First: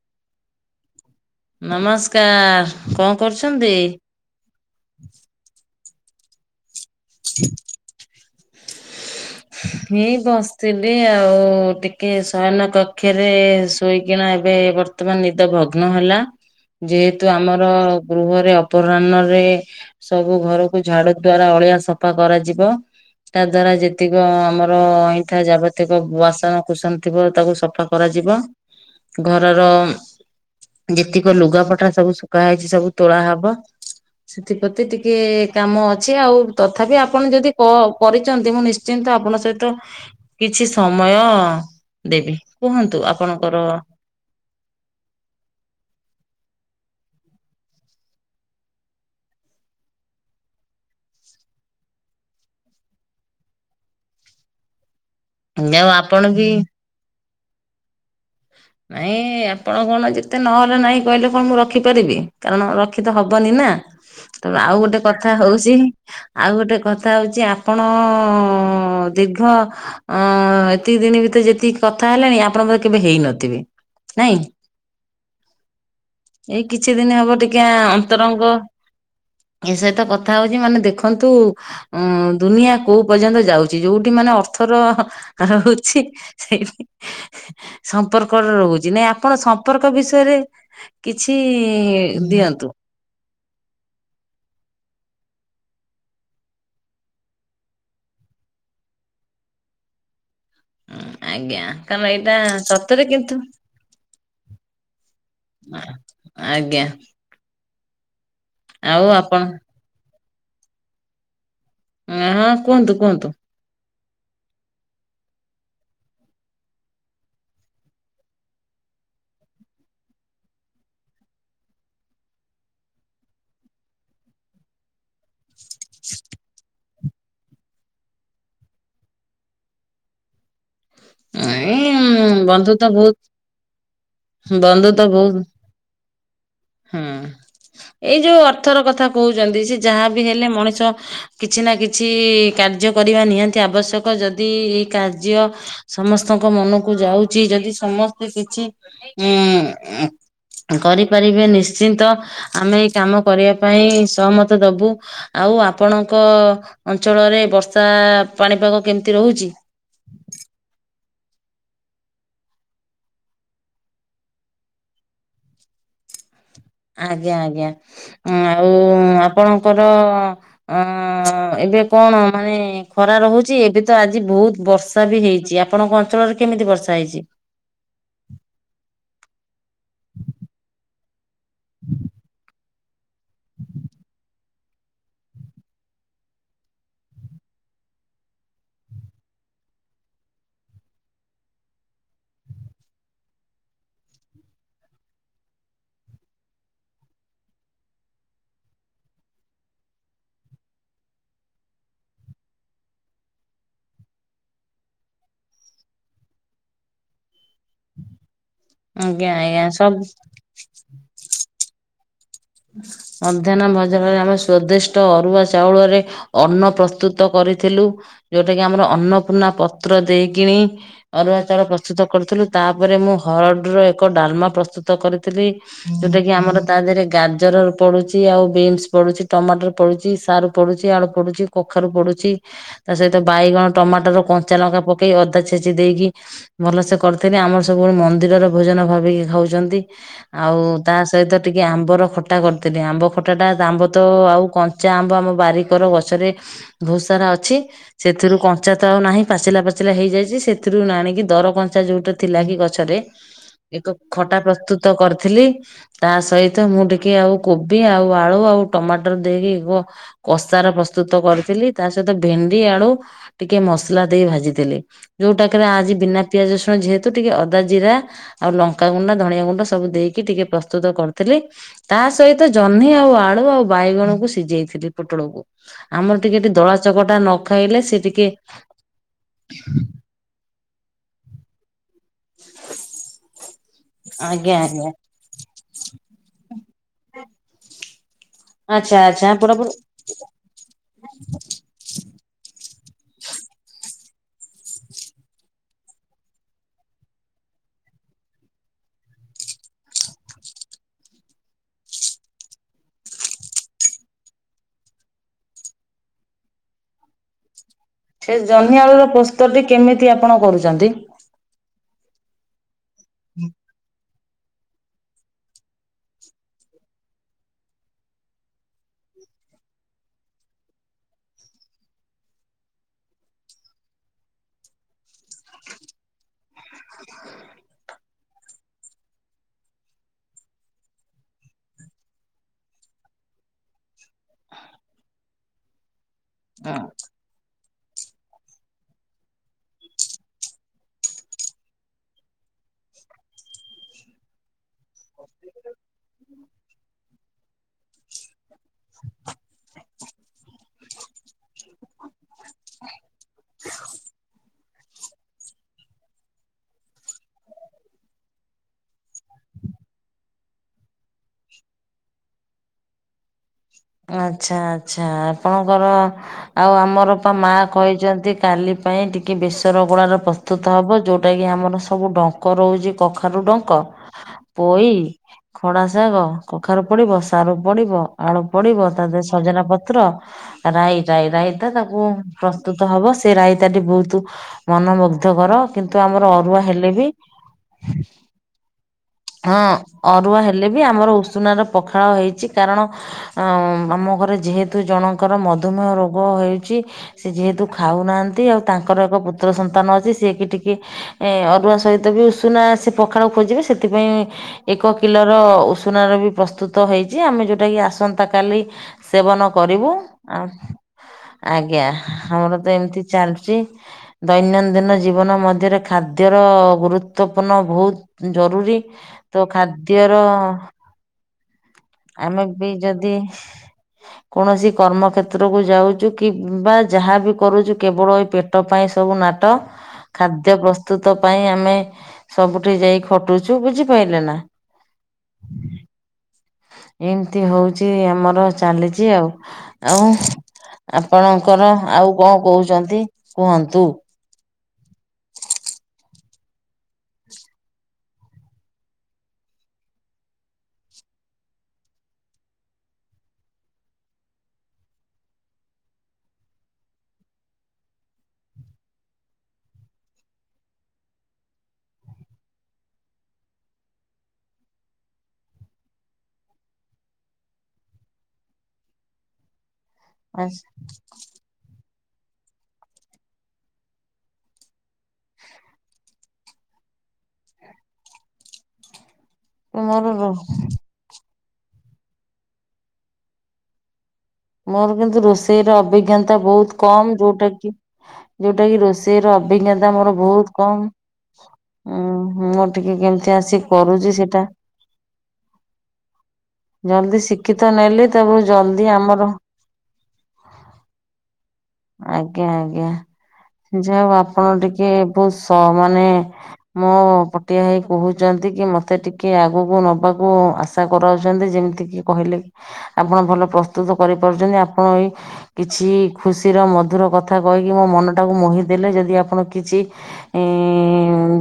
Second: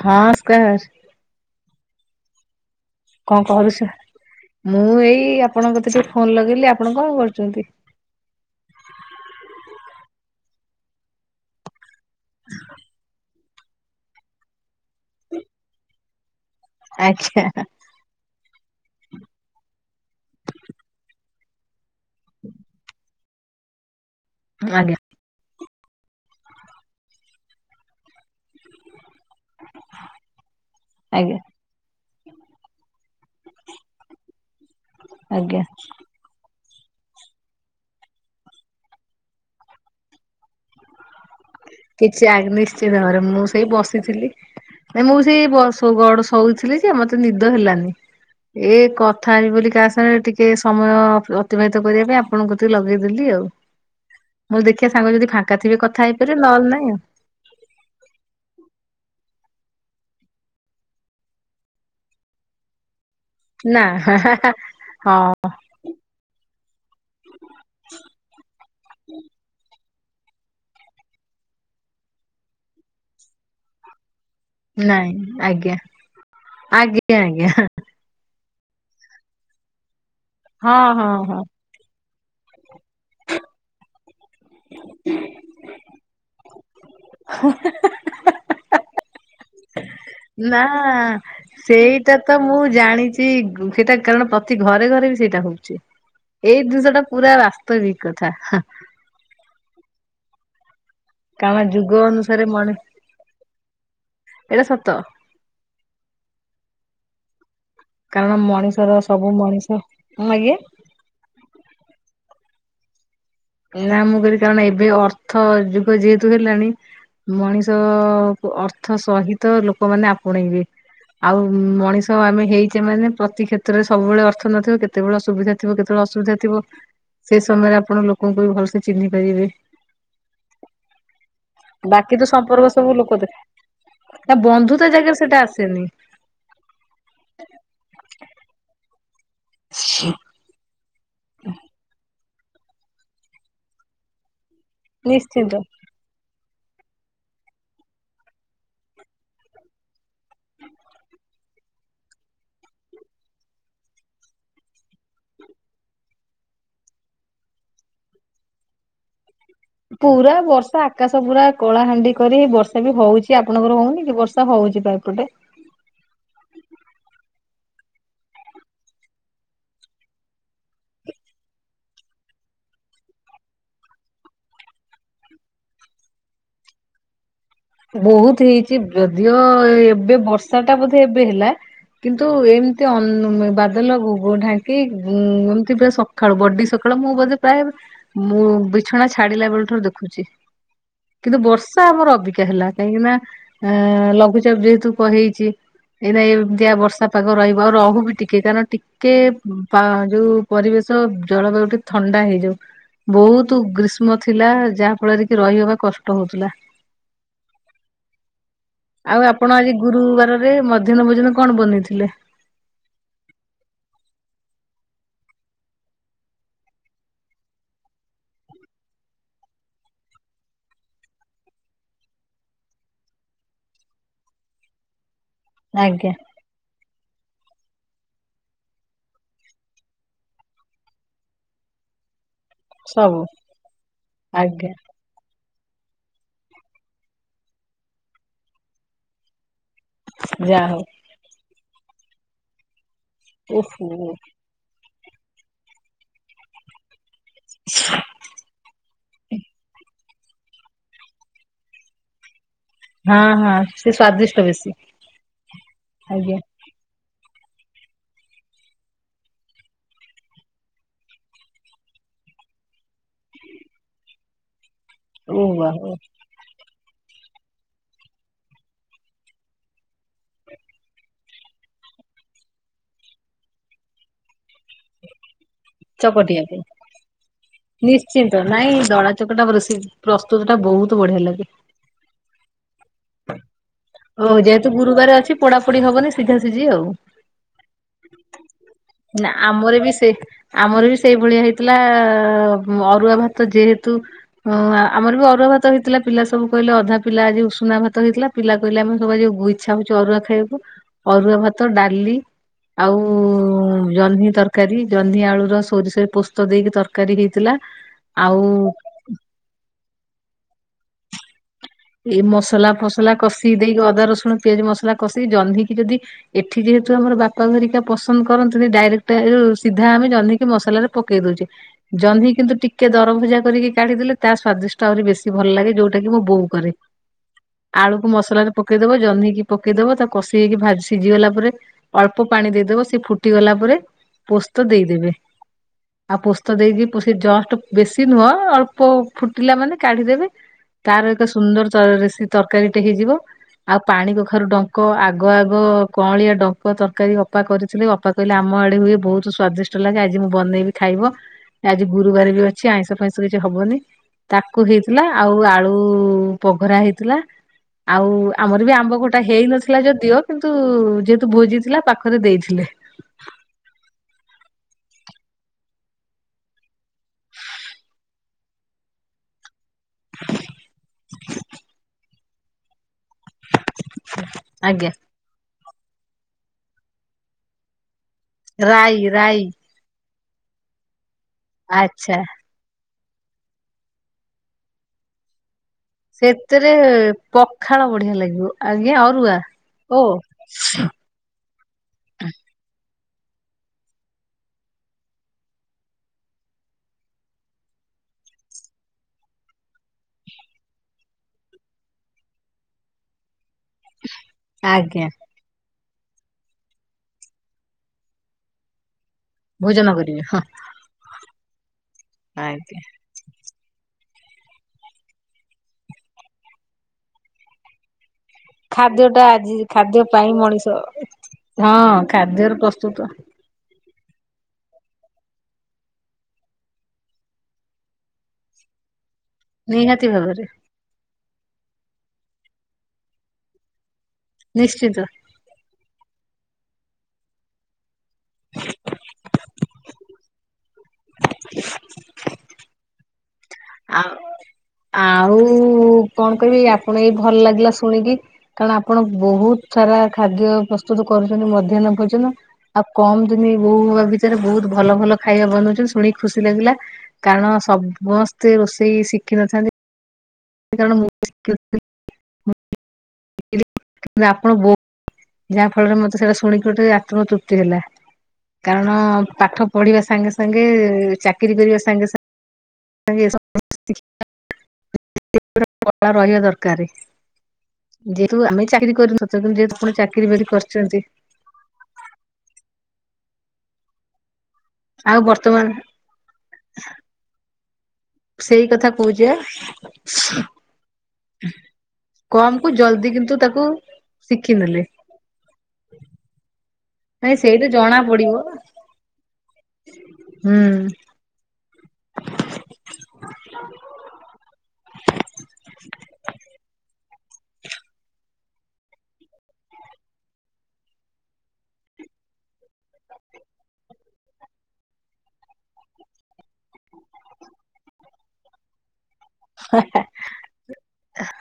ହଁ [unintelligible] ନମସ୍କାର। କଣ କରୁଛ ମୁଁ ଏଇ ଆପଣ କତେ ଟିକେ ଫୋନ ଲଗେଇଲି ଆପଣ କଣ କରୁଛନ୍ତି। ହଇଁ ବସିଥିଲି ଆଉ ଟିକେ ଶୟନ କକ୍ଷରେ। ଶୋଇକିନା ଏବେ ବର୍ତ୍ତମାନ ନିଦ ଭଗ୍ନ ହେଲା ଯେହେତୁ ଆଜ୍ଞା ଆମର। ଗୃହରେ ଅପରାହ୍ନରେ ସବୁ ଘରକୁ ଝାଡୁ ଦ୍ଵାରା ଅଳିଆ ସ ଧ କରାଯିବ। ତା ଦ୍ଵାରା ଯେତିକ ଆମର ଆଜ୍ଞା ଅଇଁଠା ଯାବ କେତେକ ବାସନ କୁସନ ଥିବ ତାକୁ ସଫା କରାଯିବ। ଘରର ଯେତିକ ଆଜ୍ଞା ଲୁଗାପଟା ସବୁ କରା ହେଇଚି ସବୁ ତୋଳା ହବ, ସେଥିପ୍ରତି ଟିକେ ଆଜ୍ଞା କାମ ଛି ଆଉ ତଥାପି ଆପଣ ଯଦି କ କରିଚନ୍ତି ମୁଁ ନିଶ୍ଚିନ୍ତ ଆପଣଙ୍କ ସହିତ କିଛି ସମୟ ଦେବି କୁହନ୍ତୁ ଆପଣଙ୍କର ଫ୍ରି ଥିଲି। ମୁଁ ସେଇ ବ ସ ଗଡ ଶୋଉଥିଲି ଯେ ମତେ ନିଦ ହେଲାନି। ଏ କଥା ହେବି ବୋଲି କାହା ସାଙ୍ଗରେ ଟିକେ ସମୟ ଅ ଅତିବାହିତ କରିବା ପାଇଁ ଆପଣଙ୍କ ଗତି କୁ ଲଗେଇଦେଲି ଆଉ। [unintelligible] ମୁଁ ଦେଖିବା ସାଙ୍ଗ ଯଦି ଫାଙ୍କାଥିବେ ଆଉ କଥା ଆପଣ ହେଇପାରିବ ବି ନଲେ ନାଇଁ ଆଉ। ନାଇଁ ଆପଣ କଣ ଯେତେ ନହେଲେ ନାଇଁ କହିଲେ କଣ ମୁଁ ରଖିପାରିବି କାରଣ ରଖିତ ହବନି ନା। ତେଣୁ ଆଉ ଗୋଟେ କଥା ହଁ। ହଉଚି ଆଉ ଗୋଟେ କଥା ହଉଚି ଆପଣ ଦୀର୍ଘ ଅ ଏତିକି ଦିନ ଭିତରେ ଯେତିକି କଥା ହେଲାଣି ଆପଣଙ୍କର କେବେ ହେଇନଥିବେ ନାଇଁ। ନାଇଁ ଆଜ୍ଞା ଏଇ କିଛି ଆଜ୍ଞା ଦିନ ହବ ଆଜ୍ଞା ଟିକେ ତରଙ୍ଗ ଏ ସହିତ କଥା ହଉଚି ହଁ ମାନେ ହଁ ଦେଖନ୍ତୁ ହଁ। ଅ ଦୁନିଆ କୋଉ ପର୍ଯ୍ୟନ୍ତ ଯାଉଚି ଯୋଉଠି ମାନେ ଅର୍ଥର ରହୁଚି ସେଇଠି ହଁ। ସମ୍ପର୍କରେ ରହୁଚି ନାଇଁ ଆପଣ ସମ୍ପର୍କ ବିଷ ନା ସେଇଟା ତ ମୁଁ ଦିଅନ୍ତୁ। ଜାଣିଚି। ଚି ସେଇଟା କାରଣ ପ୍ରତି ଘରେ ଘରେ ବି ସେଇଟା ହଉଚି। ଏଇ ଜିନିଷ ଟା ପୁରା ବାସ୍ତବିକ କଥା। ହାଁ। ଆଜ୍ଞା ଯୁଗ କାରଣ ଏଇଟା ଅନୁସାରେ ମଣି ସତରେ କିନ୍ତୁ ଏଇଟା ସତ ଆଜ୍ଞା। କାରଣ ମଣିଷର ଆଉ ସବୁ ଆପଣ ମଣିଷ କଣ ଆଜ୍ଞା? ହଁ କୁହନ୍ତୁ କୁହନ୍ତୁ। ନା ମୁଁ କଇଲି କାରଣ ଏବେ ଅର୍ଥ ଯୁଗ ଯେହେତୁ ହେଲାଣି ମଣିଷ ଅର୍ଥ ସହିତ ଲୋକମାନୋନ ଆପଣେଇବେ। ଆଉ ମଣିଷ ଆମେ ହେଇଚେ ମାନେ ପ୍ରତି କ୍ଷେତ୍ରରେ ସବୁବେଳେ ଅର୍ଥ ନଥିବ କେତେବେଳେ ଅସୁବିଧା ଥିବ କେତେବେଳେ ଅସୁବିଧା ଥିବ। ସେଇ ସମୟରେ ଆପଣ ଲୋକଙ୍କୁ ବି ଭଲସେ ଚିହ୍ନି ପାରିବେ। ଏଇ ବାକି ତ ସମ୍ପର୍କ ବନ୍ଧୁ ତ ସବୁ ଲୋକ ବହୁତ ଦେଖ, ନା ବନ୍ଧୁତା ବନ୍ଧୁ ତ ଜାଗାରେ ବହୁତ ସେଇଟା ଆସେନି। ହୁଁ। ଏଇ ଯୋଉ ଅର୍ଥର କଥା କହୁଛନ୍ତି ସେ ଯାହା ବିି ହେଲେ ମଣିଷ କିଛି ନା କିଛି କାର୍ଯ୍ୟ କରିବା ନିହାତି ଆବଶ୍ୟକ। ଯଦି ଏଇ କାର୍ଯ୍ୟ ନିଶ୍ଚିନ୍ତ। ସମସ୍ତଙ୍କ ମନକୁ ଯାଉଚି ଯଦି ସମସ୍ତେ କିଛି ଉ କରିପାରିବେ, ନିଶ୍ଚିନ୍ତ ଆମେ ଏଇ କାମ କରିବା ପାଇଁ ସହମତ ଦବୁ। ଆଉ ଆପଣଙ୍କ ଅଞ୍ଚଳରେ ବର୍ଷା ପାଣିପାଗ କେମିତି ରହୁଚି? ପୁରା ବର୍ଷା ଆକାଶ ପୁରା କଳାହାଣ୍ଡି କରି ବର୍ଷା ବି ହଉଚି ଆପଣଙ୍କର ହଉନି କି ବର୍ଷା? ର୍ଷା ହଉଚି ପା ଏପଟେ। ଆଜ୍ଞା ଆଜ୍ଞା ଆଉ ଆପଣଙ୍କର ଅ ଏବେ କଣ ମାନେ ଖରା ରହୁଚି, ଏବେ ତ ଆଜି ବହୁତ ବର୍ଷା ର୍ଷା ବି ହେଇଚି ଆପଣଙ୍କ ଅଞ୍ଚଳରେ କେମିତି ବର୍ଷା ହେଇଚି? ବହୁତ ହେଇଚି ଯଦିଓ ଏବେ ବର୍ଷା ଟା ବୋଧ ଏବେ ହେଲା। କିନ୍ତୁ ଏମ୍ ଏତେ ଅନ୍ ବାଦଲ ଗ ଢାଙ୍କି ଗଁ, ଏମିତି ସକାଳୁ ବଡି ସକାଳୁ ମୁଁ ବଧେ ପ୍ରାୟ ମୁଁ, ବିଛଣା ଛାଡିଲା ବେଳଠାରୁ ଦେଖୁଛି। କିନ୍ତୁ ବର୍ଷା ଆମର ଅବିକା ଯେ ହେଲା କାହିଁକି ନା ଆ ଲଘୁଚାପ ଯେହେତୁ କହେଇଛି। ଏଇ ନାଇଁ ଏମତିଆ ବର୍ଷା ପାଗ ରହିବ। ଆଉ ରହୁିବି ଟିକେ କାରଣ ଟିକ୍ କେ ପା ଯୋଉ ପରିବେଶ ଜଳବାୟୁ ଟିକେ ଥଣ୍ଡା ହେଇଯାଉ। ବହୁତ ଗ୍ରୀଷ୍ମ ଥିଲା, ଯାହା ଫଳରେ କି ରହିହବା କଷ୍ଟ ହଉଥିଲା। ଆଉ ଆଜ୍ଞା ଆପଣ ଆଜ୍ଞା ଆଜି ସବୁ ଗୁରୁବାରରେ, ମଧ୍ୟାହ୍ନ ଭୋଜନ କଣ ବନେଇଥିଲେ? ମଧ୍ୟାହ୍ନ ଭଜାରରେ, ଆମେ ସ୍ଵଦିଷ୍ଟ ଅରୁଆ ଚାଉଳରେ ଅନ୍ନ ପ୍ରସ୍ତୁତ କରିଥିଲୁ। ଯୋଉଟା କି ଆମର ଅନ୍ନପୂର୍ଣ୍ଣା ପତ୍ର ଦେଇକିିଣି ଅରୁଆ ଚାଉଳ ପ୍ରସ୍ତୁତ କରୁଥିଲୁ। ତା'ପରେ ମୁଁ ହରଡ଼ ର ଏକ ଡାଲମା ପ୍ରସ୍ତୁତ ତ କରିଥିଲି ଆଜ୍ଞା ଯୋଉଟା କି ଆମର ତା ଦେହରେ ଗାଦ୍ ଜର ପଡୁଛି, ଆଉ ବିନ୍ସ ପଡୁଛି, ଟମାଟର ପଡୁଛି, ସାରୁ ପଡୁଛି, ଆଳୁ ପଡ଼ୁଛି, କଖାରୁ ପଡ଼ୁଛି, ତା' ସହିତ ସବୁ ବାଇଗଣ, ଟମାଟର, କଞ୍ଚା ଆଜ୍ଞା ଲଙ୍କା ପକ୍ କେହି ଅଦା ଛେଚି ଦେଇକି ଭଲସେ, କରିଥିନି ଆମର ସବୁବେଳେ ମନ୍ଦିରର ଭୋଜନ ଭାବିକି ଖାଉଛନ୍ତି। ଆଉ ଯାହା ହଉ ତା ସହିତ, ଟିକେ ଆମ୍ବର ଖଟା କରିଥିଲି। ଆମ୍ବ ଖଟା ଟା ଆମ୍ବ ଓହୋ ତ ଆଉ କନ୍ ଞ୍ଚା ଆମ୍ବ ଆମ ବାରିକର ଗଛରେ ବହୁତ ସାରା ଅଛି। ସେ ଏଥିରୁ କଞ୍ଚା ତ ଆଉ ନାହିଁ, ପାଚିଲା ପାଚିଲା ହେଇଯାଇଛି। ସେଥିରୁ ଆଣିକି ଦର କଞ୍ଚା ଯୋଉଟା ଥିଲା କି ଗଛରେ, ହଁ ହଁ ସେ ଏକ ସ୍ଵାଦିଷ୍ଟ ଖଟା ବେଶୀ ପ୍ରସ୍ତୁତ କରିଥିଲି। ତା, ଆଜ୍ଞା ସହିତ ମୁଁ ଟିକ୍ କେ ଆଉ କୋବି, ଆଉ ଆଳୁ, ଆଉ ଟମାଟର ଦେଇକି କ କଷାର ପ୍ରସ୍ତୁତ କରିଥିଲି। ତା ସହିତ ଭେଣ୍ଡି, ଆଳୁ ଟିକେ ମସଲା ଦେଇ ଭାଜି ଥିଲି। ଓ ଯୋଉଟା କେରେ ବା ଆଜି ବିନା ପିଆଜ, ରସୁଣ ଯେହେତୁ ଟିକେ ଅଦା, ଜିରା ଆଉ ଲଙ୍କାଗୁଣ୍ଡା, ଧଣିଆ ଗୁଣ୍ଡ ସବୁ ଦେଇକି ଟିକେ ପ୍ରସ୍ତୁତ କରିଥିଲି। ତା ସହିତ ଜହ୍ନି ଆଉ, ଆଳୁ ଆଉ, ବାଇଗଣକୁ ସିଝେଇଥିଲି। ପୋଟଳକୁ। ଆମର ଟିକେ ଚକଟିବା ଟିକେ ପାଇଁ ଦଳା ଚକଟା ନ ଖାଇଲେ, ସେ ଟିକେ ନିଶ୍ଚିନ୍ତ ନାଇଁ ଦଳା ଚକଟା ରୋଷେଇ ପ୍ରସ୍ତୁତ ଟା ବହୁତ ବଢ଼ିଆ ଲାଗେ। ହଉ ଆଜ୍ଞା ଯେହେତୁ ଆଜ୍ଞା ଗୁରୁବାର ଅଛି, ପୋଡାପୋଡିି ହବନି ସିଝା ସିଝି ଆଉ! ଆଚ୍ଛା ଆଚ୍ଛା ନା, ଆପଣ ଆମର ବି ସେ ଆମର ବି ସେଇଭଳିଆ ହେଇଥିଲା-ଆ ଅରୁଆ ଭାତ ଯେହେତୁ ହଁ, ଆମର ବି ଅରୁଆ ଭାତ ହେଇଥିଲା, ପିଲା ସବୁ କହିଲେ ଅଧା ପିଲା ଆଜି ଉଷୁନା ଭାତ ହେଇଥିଲା, ପିଲା କହିଲେ ଆମେ ସବୁ ବହୁ ଇଛା ହଉଛି, ଅରୁଆ ଖାଇବାକୁ। ଅରୁଆ ଭାତ, ଡାଲି ଆଉ-ଉଁ ଜହ୍ନି ତରକାରୀ, ଜହ୍ନି ଆଳୁର ର ସୋରିଷ ରେ ପୋସ୍ତ ଦେଇକି ତରକାରୀ ହେଇଥିଲା। ସେ ଆଉ ଜହ୍ନି ଆଳୁ ର ପୋସ୍ତଟି କେମିତି ଆପଣ କରୁଚନ୍ତି? ଏଇ ମସଲା ଫସଲା କଷି ଦେଇକି ଅଦା, ରସୁଣ, ପିଆଜ ମସଲା କଷି, ଜହ୍ନିକି ଯଦି ଏଠି ଯେହେତୁ ଆମର ବାପା ଘରିକା ପସନ୍ଦ କରନ୍ତିନି, ଡାଇରେକ୍ଟ ରୁ ସିଧା ଆମେ ଜହ୍ନିକି ମସଲାରେ ପକେଇ ଦଉଛି। ଜହ୍ନି କିନ୍ତୁ ଟିକେ ଦରଭଜା କରିକି କାଢି ଦେଲେ, ତା ସ୍ଵାଦିଷ୍ଟ ଆହୁରି ବେଶୀ ଭଲ ଲାଗେ, ଯୋଉଟା କି ମୋ ବୋଉ କରେ। ଆଳୁକୁ ମସଲାରେ ପକେଇଦବ, ଜହ୍ନିକି ପକେଇଦବ, ତାକୁ କଷି ହେଇକି ଭା ସିଝିଗଲା ପରେ ଅଳ୍ପ ପାଣି ଦେଇଦବ, ସେ ଫୁଟି ଗଲା ପରେ ପୋସ୍ତ ଦେଇଦେବେ। ଆଉ ପୋସ୍ତ ଦେଇ କି ପ ସେ ଜଷ୍ଟ ବେଶୀ ନୁହଁ, ଅଳ୍ପ ଫୁଟିଲା ମାନେ କାଢିଦେବେ। ତାର ତ ସୁନ୍ଦରରେ ତରରେ, ସେ ତରକାରୀ ଟେ ହେଇଯିବ। ଆଉ ପାଣି କଖାରୁ ଡଙ୍କ, ଆଗ ଆଗ କଅଁଳିଆ ଡଙ୍କ ତରକାରୀ ଅପା କରିଥିଲେ, ଅପା କହିଲେ ଆମ ଆଡେ ହୁଏ ବୋହୁତ ସ୍ଵାଦିଷ୍ଟ ଲାଗେ ଆଜି ମୁଁ ବନେଇବି ଖାଇବ। ଆଜି ଗୁରୁବାର ବି ଅଛି ଆଇଁଷ ଫାଇଁଷ କିଛି ହବନି ତାକୁ ହେଇଥିଲା ଆଉ ଆଳୁ ଉ ପଘରା ହେଇଥିଲା ଆଉ ଆମର ବି ଆମ୍ବ ଖଟା ହେଇନଥିଲା ଯଦିଓ କିନ୍ତୁ ଯେହେତୁ ଭୋଜି ଥିଲା ପାଖରେ ଦେଇଥିଲେ। ଆଚ୍ଛା ଆଚ୍ଛା ଆପଣଙ୍କର ଆଉ ଆମର ତ ମା କହିଚନ୍ତି କାଲି ପାଇଁ ଟିକେ ବେସର ଗୋଳାର ପ୍ରସ୍ତୁତ ହବ ଯେଉଟା କିି ଆମର ସବୁ ଡଙ୍କ ରହୁଚି କଖାରୁୁ ଡଙ୍କ, ପୋଇ ଆଜ୍ଞା ଖଡା ଶାଗ, କଖାରୁ ପଡିବ, ସାରୁ ପଡିବ, ଆଳୁ ପଡିବ ରାଇ ତା ଦେହରେ ରାଇ ସଜନା ପତ୍ର ରାଇ ରାଇ ରାଇତା ତାକୁ ଆଚ୍ଛା ପ୍ରସ୍ ସ୍ତୁତ ହବ ସେ ରାଇତାଟି ବୋହୁତୁ ମନମୁଗ୍ଧ କର କିନ୍ତୁ ଆମର ଅରୁଆ ସେଥିରେ ହେଲେ ବି ପଖାଳ ବଢିଆ ଲାଗିବ ଆଜ୍ଞା ଅରୁଆ ହଁ। ଓ ଅରୁଆ ହେଲେ ବି ଆମର ଉଷୁନାର ପଖାଳ ହେଇଚି କାରଣ ଅ ଆମ ଘରେ ଯେହେତୁ ଜଣଙ୍କର ମଧୁମେହ ରୋଗ ହେଇଚି ସେ ଯେହେତୁ ଖାଉନାହାନ୍ତି ଆଉ ତାଙ୍କର ଏକ ପୁତ୍ର ସନ୍ତାନ ଅଛି ସିଏ କି ଟିକେ ଏ ଅରୁଆ ସହିତ ବି ଉଷୁନା ସେ ପଖାଳ ଖୋଜିବେ ସେ ସେଥିପାଇଁ ଏକ ଆଜ୍ଞା କିଲର ଉଷୁନାର ବି ପ୍ରସ୍ତୁତ ହେଇଚି ଆମେ ଯୋଉଟାକି ଆସନ୍ତା କାଲି ସେବନ କରିବୁ ଭୋଜନ କରିବେ ହଁ ଆଉ ଆଜ୍ଞା ଆମର ତ ଆଜ୍ଞା। ଏମତି ଚାଲୁଚି। ଦୈନନ୍ଦିନ ଜୀବନ ମଧ୍ୟରେ ଖାଦ୍ୟର ଗୁରୁତ୍ୱପୂର୍ଣ୍ଣ ଭୋଉ ଜରୁରୀ ଖାଦ୍ୟ ଟା ତ ଆଜି ଖାଦ୍ୟ ଖାଦ୍ୟର ପାଇଁ ମଣିଷ ହଁ ଆମେ ଖାଦ୍ୟର ବି ପ୍ରସ୍ତୁତ ଯଦି କୌଣସି କର୍ମକ୍ଷେତ୍ରକୁ ଯାଉଚୁ କିମ୍ବା ଯାହା ବି କରୁଚୁ କେବଳ ଏଇ ପେଟ ପାଇଁ ସବୁ ନା ଟ ନିହାତି ଭାବରେ ଖାଦ୍ୟ ପ୍ରସ୍ ତୁତ ପାଇଁ ଆମେ ସବୁଠି ଯାଇ ଖଟୁଚୁ ବୁଝିପାଇଲେ ନା। ନିଶ୍ଚିତ। ଏମତି ହୋଉଚି ଆମର ଚାଲିଚି ଆଉ ଆଉ ଆପଣଙ୍କର ଆଉ କଣ କହୁଚନ୍ତି? ଆଉ ଆଉ କଣ କହିବି ଆପଣ ଏଇ ଭଲ ଲାଗିଲା ଶୁଣିକି। କାରଣ ଆପଣ ବୋହୁତ ସାରା ଖାଦ୍ୟ ପ୍ରସ୍ତୁତ କରୁଚନ୍ତି ମଧ୍ୟାନ ଭୋଜନ। ଆଉ କମ ଦିନି ବୋହୁ ହବା ଭିତରେ ବୋହୁତ ଭଲ ଭଲ ଖାଇବା ବନୋଉଚନ୍ତି ଶୁଣିକି ଖୁସି ଲାଗିଲା। କାରଣ ସମସ୍ତେ ରୋଷେଇ ଶିଖିନଥାନ୍ତି। କାରଣ [unintelligible] ଆପଣ ବୋ ଯାହା ଫଳରେ ମତେ ସେଟା ଶୁଣିକି ଗୋଟେ ଆତ୍ମ ତୃପ୍ତି ହେଲା କାରଣ ପାଠ ପଢିବା ସାଙ୍ଗେ ସାଙ୍ଗେ ଚାକିରି କରିବା ସାଙ୍ଗେ ସା [inaudible] କଳା ରହିବା ଦରକାରେ ଯେହେତୁ ଆମେ ଚାକିରୀ କରିନୁ। ତେଣୁ ଯେହେତୁ ଆପଣ ଚାକିରି ମୋର ବାକରି କରିଚନ୍ତି। ମୋର ଆଉ କିନ୍ତୁ ବର୍ତ୍ତମାନ ରୋଷେଇର ଅଭିଜ୍ଞତା ବୋହୁତ କମ ଯୋଉଟା କି ଯୋଉଟା ସେଇ କିି କଥା କହୁଛେ ରୋଷେଇର ଅଭିଜ୍ଞତା ମୋର ବୋହୁତ କମ୍। ଉଁ ହୁଁ କମ ମୁଁ କୁ ଟିକେ ଜଲଦି କିନ୍ତୁ କେମତି ଆସି ତାକୁ କରୁଚି ସେଇଟା। ଶିଖିନେଲେ ଜଲଦି ନାଇଁ ସେଇଟା ଶିକ୍ଷିତ ଜଣା ନେଲେ ପଡିବ ତାପରେ ଜଲଦି ଆମର ହୁଁ। ଆଜ୍ଞା ଆଜ୍ଞା ଯାଉ ଆପଣ ଟିକେ ବୋହୁତ ସ ମାନେ ମୋ ପଟିଆ ହେଇ କହୁଚନ୍ତି କି ମତେ ଟିକେ ଆଗକୁ ନବାକୁ ଆଶା କରାଉଚନ୍ତି ଯେମିତିକି କହିଲେ ଆପଣ ଭଲ ପ୍ରସ୍ତୁତ କରିପାରୁଚନ୍ତି ଆପଣ ଏଇ କିଛି ଖୁସି ଖୁସିର ମଧୁର କଥା କହିକି ମୋ ମନଟାକୁ ମୋହି ଦେଲେ ଯଦି ଆପଣ କିଛି ଇ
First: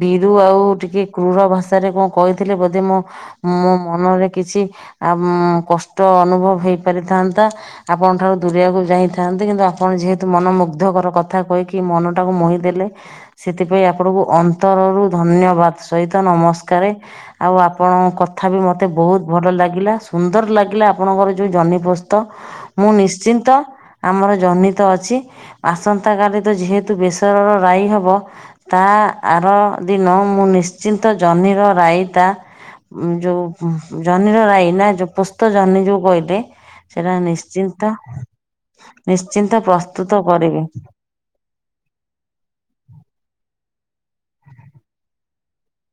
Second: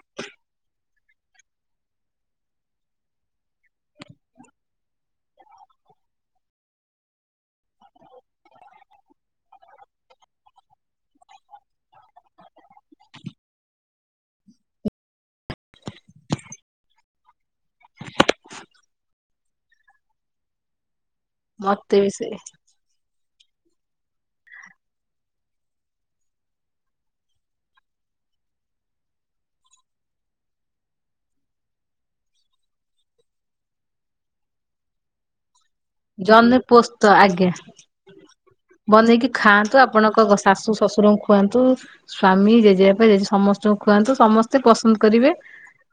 ବିରୁ ଆଉ ଟିକେ କ୍ରୁର ଭାଷାରେ କଣ କହିଥିଲେ ବୋଧେ ମୋ ମୋ ମନରେ କିଛି ଆ କଷ୍ଟ ଅନୁଭବ ହେଇପାରିଥାନ୍ତା। ଆପଣଙ୍କ ଠାରୁ ଦୂରେଇବାକୁ ଯାଇଥାନ୍ତି କିନ୍ତୁ ଆପଣ ଯେହେତୁ ମନମୁଗ୍ଧକର କଥା କହିକି ମନଟାକୁ ମୋହି ଦେଲେ ସେଥିପାଇଁ ଆପଣଙ୍କୁ ଅନ୍ତରରୁ ଧନ୍ୟବାଦ ସହିତ ନମସ୍କାର। ଆଉ ଆପଣଙ୍କ କଥା ବି ମତେ ବହୁତ ଭଲ ଲାଗିଲା ସୁନ୍ଦର ଲାଗିଲା ଆପଣଙ୍କର ଯୋଉ ମତେ ବି ଜହ୍ନିପୋସ୍ତ ସେ ମୁଁ ନିଶ୍ଚିନ୍ତ ଆମର ଜହ୍ନି ଅଛି ଆସନ୍ତାକାଲି ତ ଯେହେତୁ ବେସରର ରାଇ ହବ ତା ଆର ଦିନ ମୁଁ ନିଶ୍ଚିନ୍ତ ଜହ୍ନିର ରାଇତା ଯୋଉ ଜହ୍ନିର ରାଇ ନା ଯୋଉ ପୁସ୍ତ ଜହ୍ନି ଯୋଉ କହିଲେ ଜହ୍ନି ପୋସ୍ତ ସେଟା ଆଜ୍ଞା ନିଶ୍ଚିନ୍ତ ନିଶ୍ଚିନ୍ତ ପ୍ରସ୍ତୁତ କରିବେ। ଶଶୁରଙ୍କୁ ଖୁଆନ୍ତୁ ସ୍ଵାମୀ ଜେଜେବାପା ଜେଜେମା ସମସ୍ତଙ୍କୁ ଖୁଆନ୍ତୁ ସମସ୍ତେ ପସନ୍ଦ କରିବେ।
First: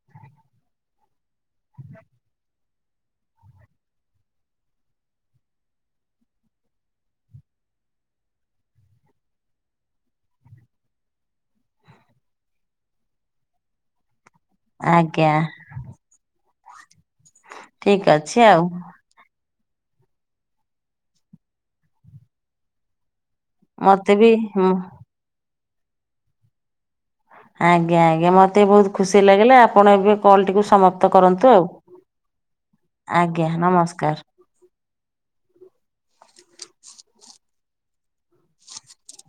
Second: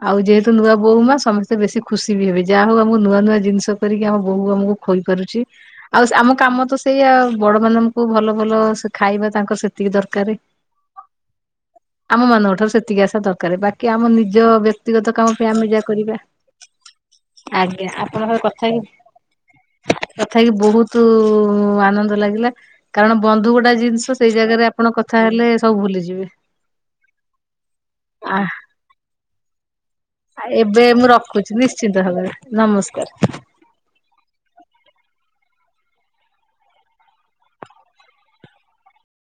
ଆଉ ଯେହେତୁ ନୂଆ ବୋହୁ ମା ସମସ୍ତେ ବେଶୀ ଖୁସି ବି ହେବେ ଯାହା ହଉ ଆମ ନୂଆ ନୂଆ ଜିନିଷ କରିକି ଆମ ବୋହୁ ଆମକୁ ଖୋଇପାରୁଛି। ଆଉ ଆମ କାମ ତ ସେଇଆ ବଡ ମାନଙ୍କୁ ଭଲ ଭଲ ଖାଇବା ତାଙ୍କର ସେତିକି ଦରକାର। ଆମ ମାନଙ୍କ ଠାରୁ ସେତିକି ଆଶା ଦରକାର ବାକି ଆମ ନିଜ ବ୍ୟକ୍ତିଗତ ଆଜ୍ଞା କାମ ପାଇଁ ଆମେ ଯାହା କରିବା। ଆଜ୍ଞା ଠିକ ଅଛି ଆପଣଙ୍କର ଆଉ କଥା ହେଇକି କଥା ହେଇକିି ବହୁତ ଆନନ୍ଦ ଲାଗିଲା କାରଣ ବନ୍ଧୁ ଗୋଟେ ମତେ ଜିନିଷ ବି ସେଇ ଜାଗାରେ ଆପଣ କଥା ହେଲେ ସବୁ ଭୁଲିଯିବେ। ଆଜ୍ଞା ଆଜ୍ଞା ଆ ମତେ ବହୁତ ଖୁସି ଲାଗିଲା ଆପଣ ଏବେ। କଲଟିକୁୁ ଏବେ ମୁଁ ସମାପ୍ତ ରଖୁଛି କରନ୍ତୁ ଆଉ ନିଶ୍ଚିନ୍ତ ଭାବରେ ନମସ୍କାର। ଆଜ୍ଞା ନମସ୍କାର।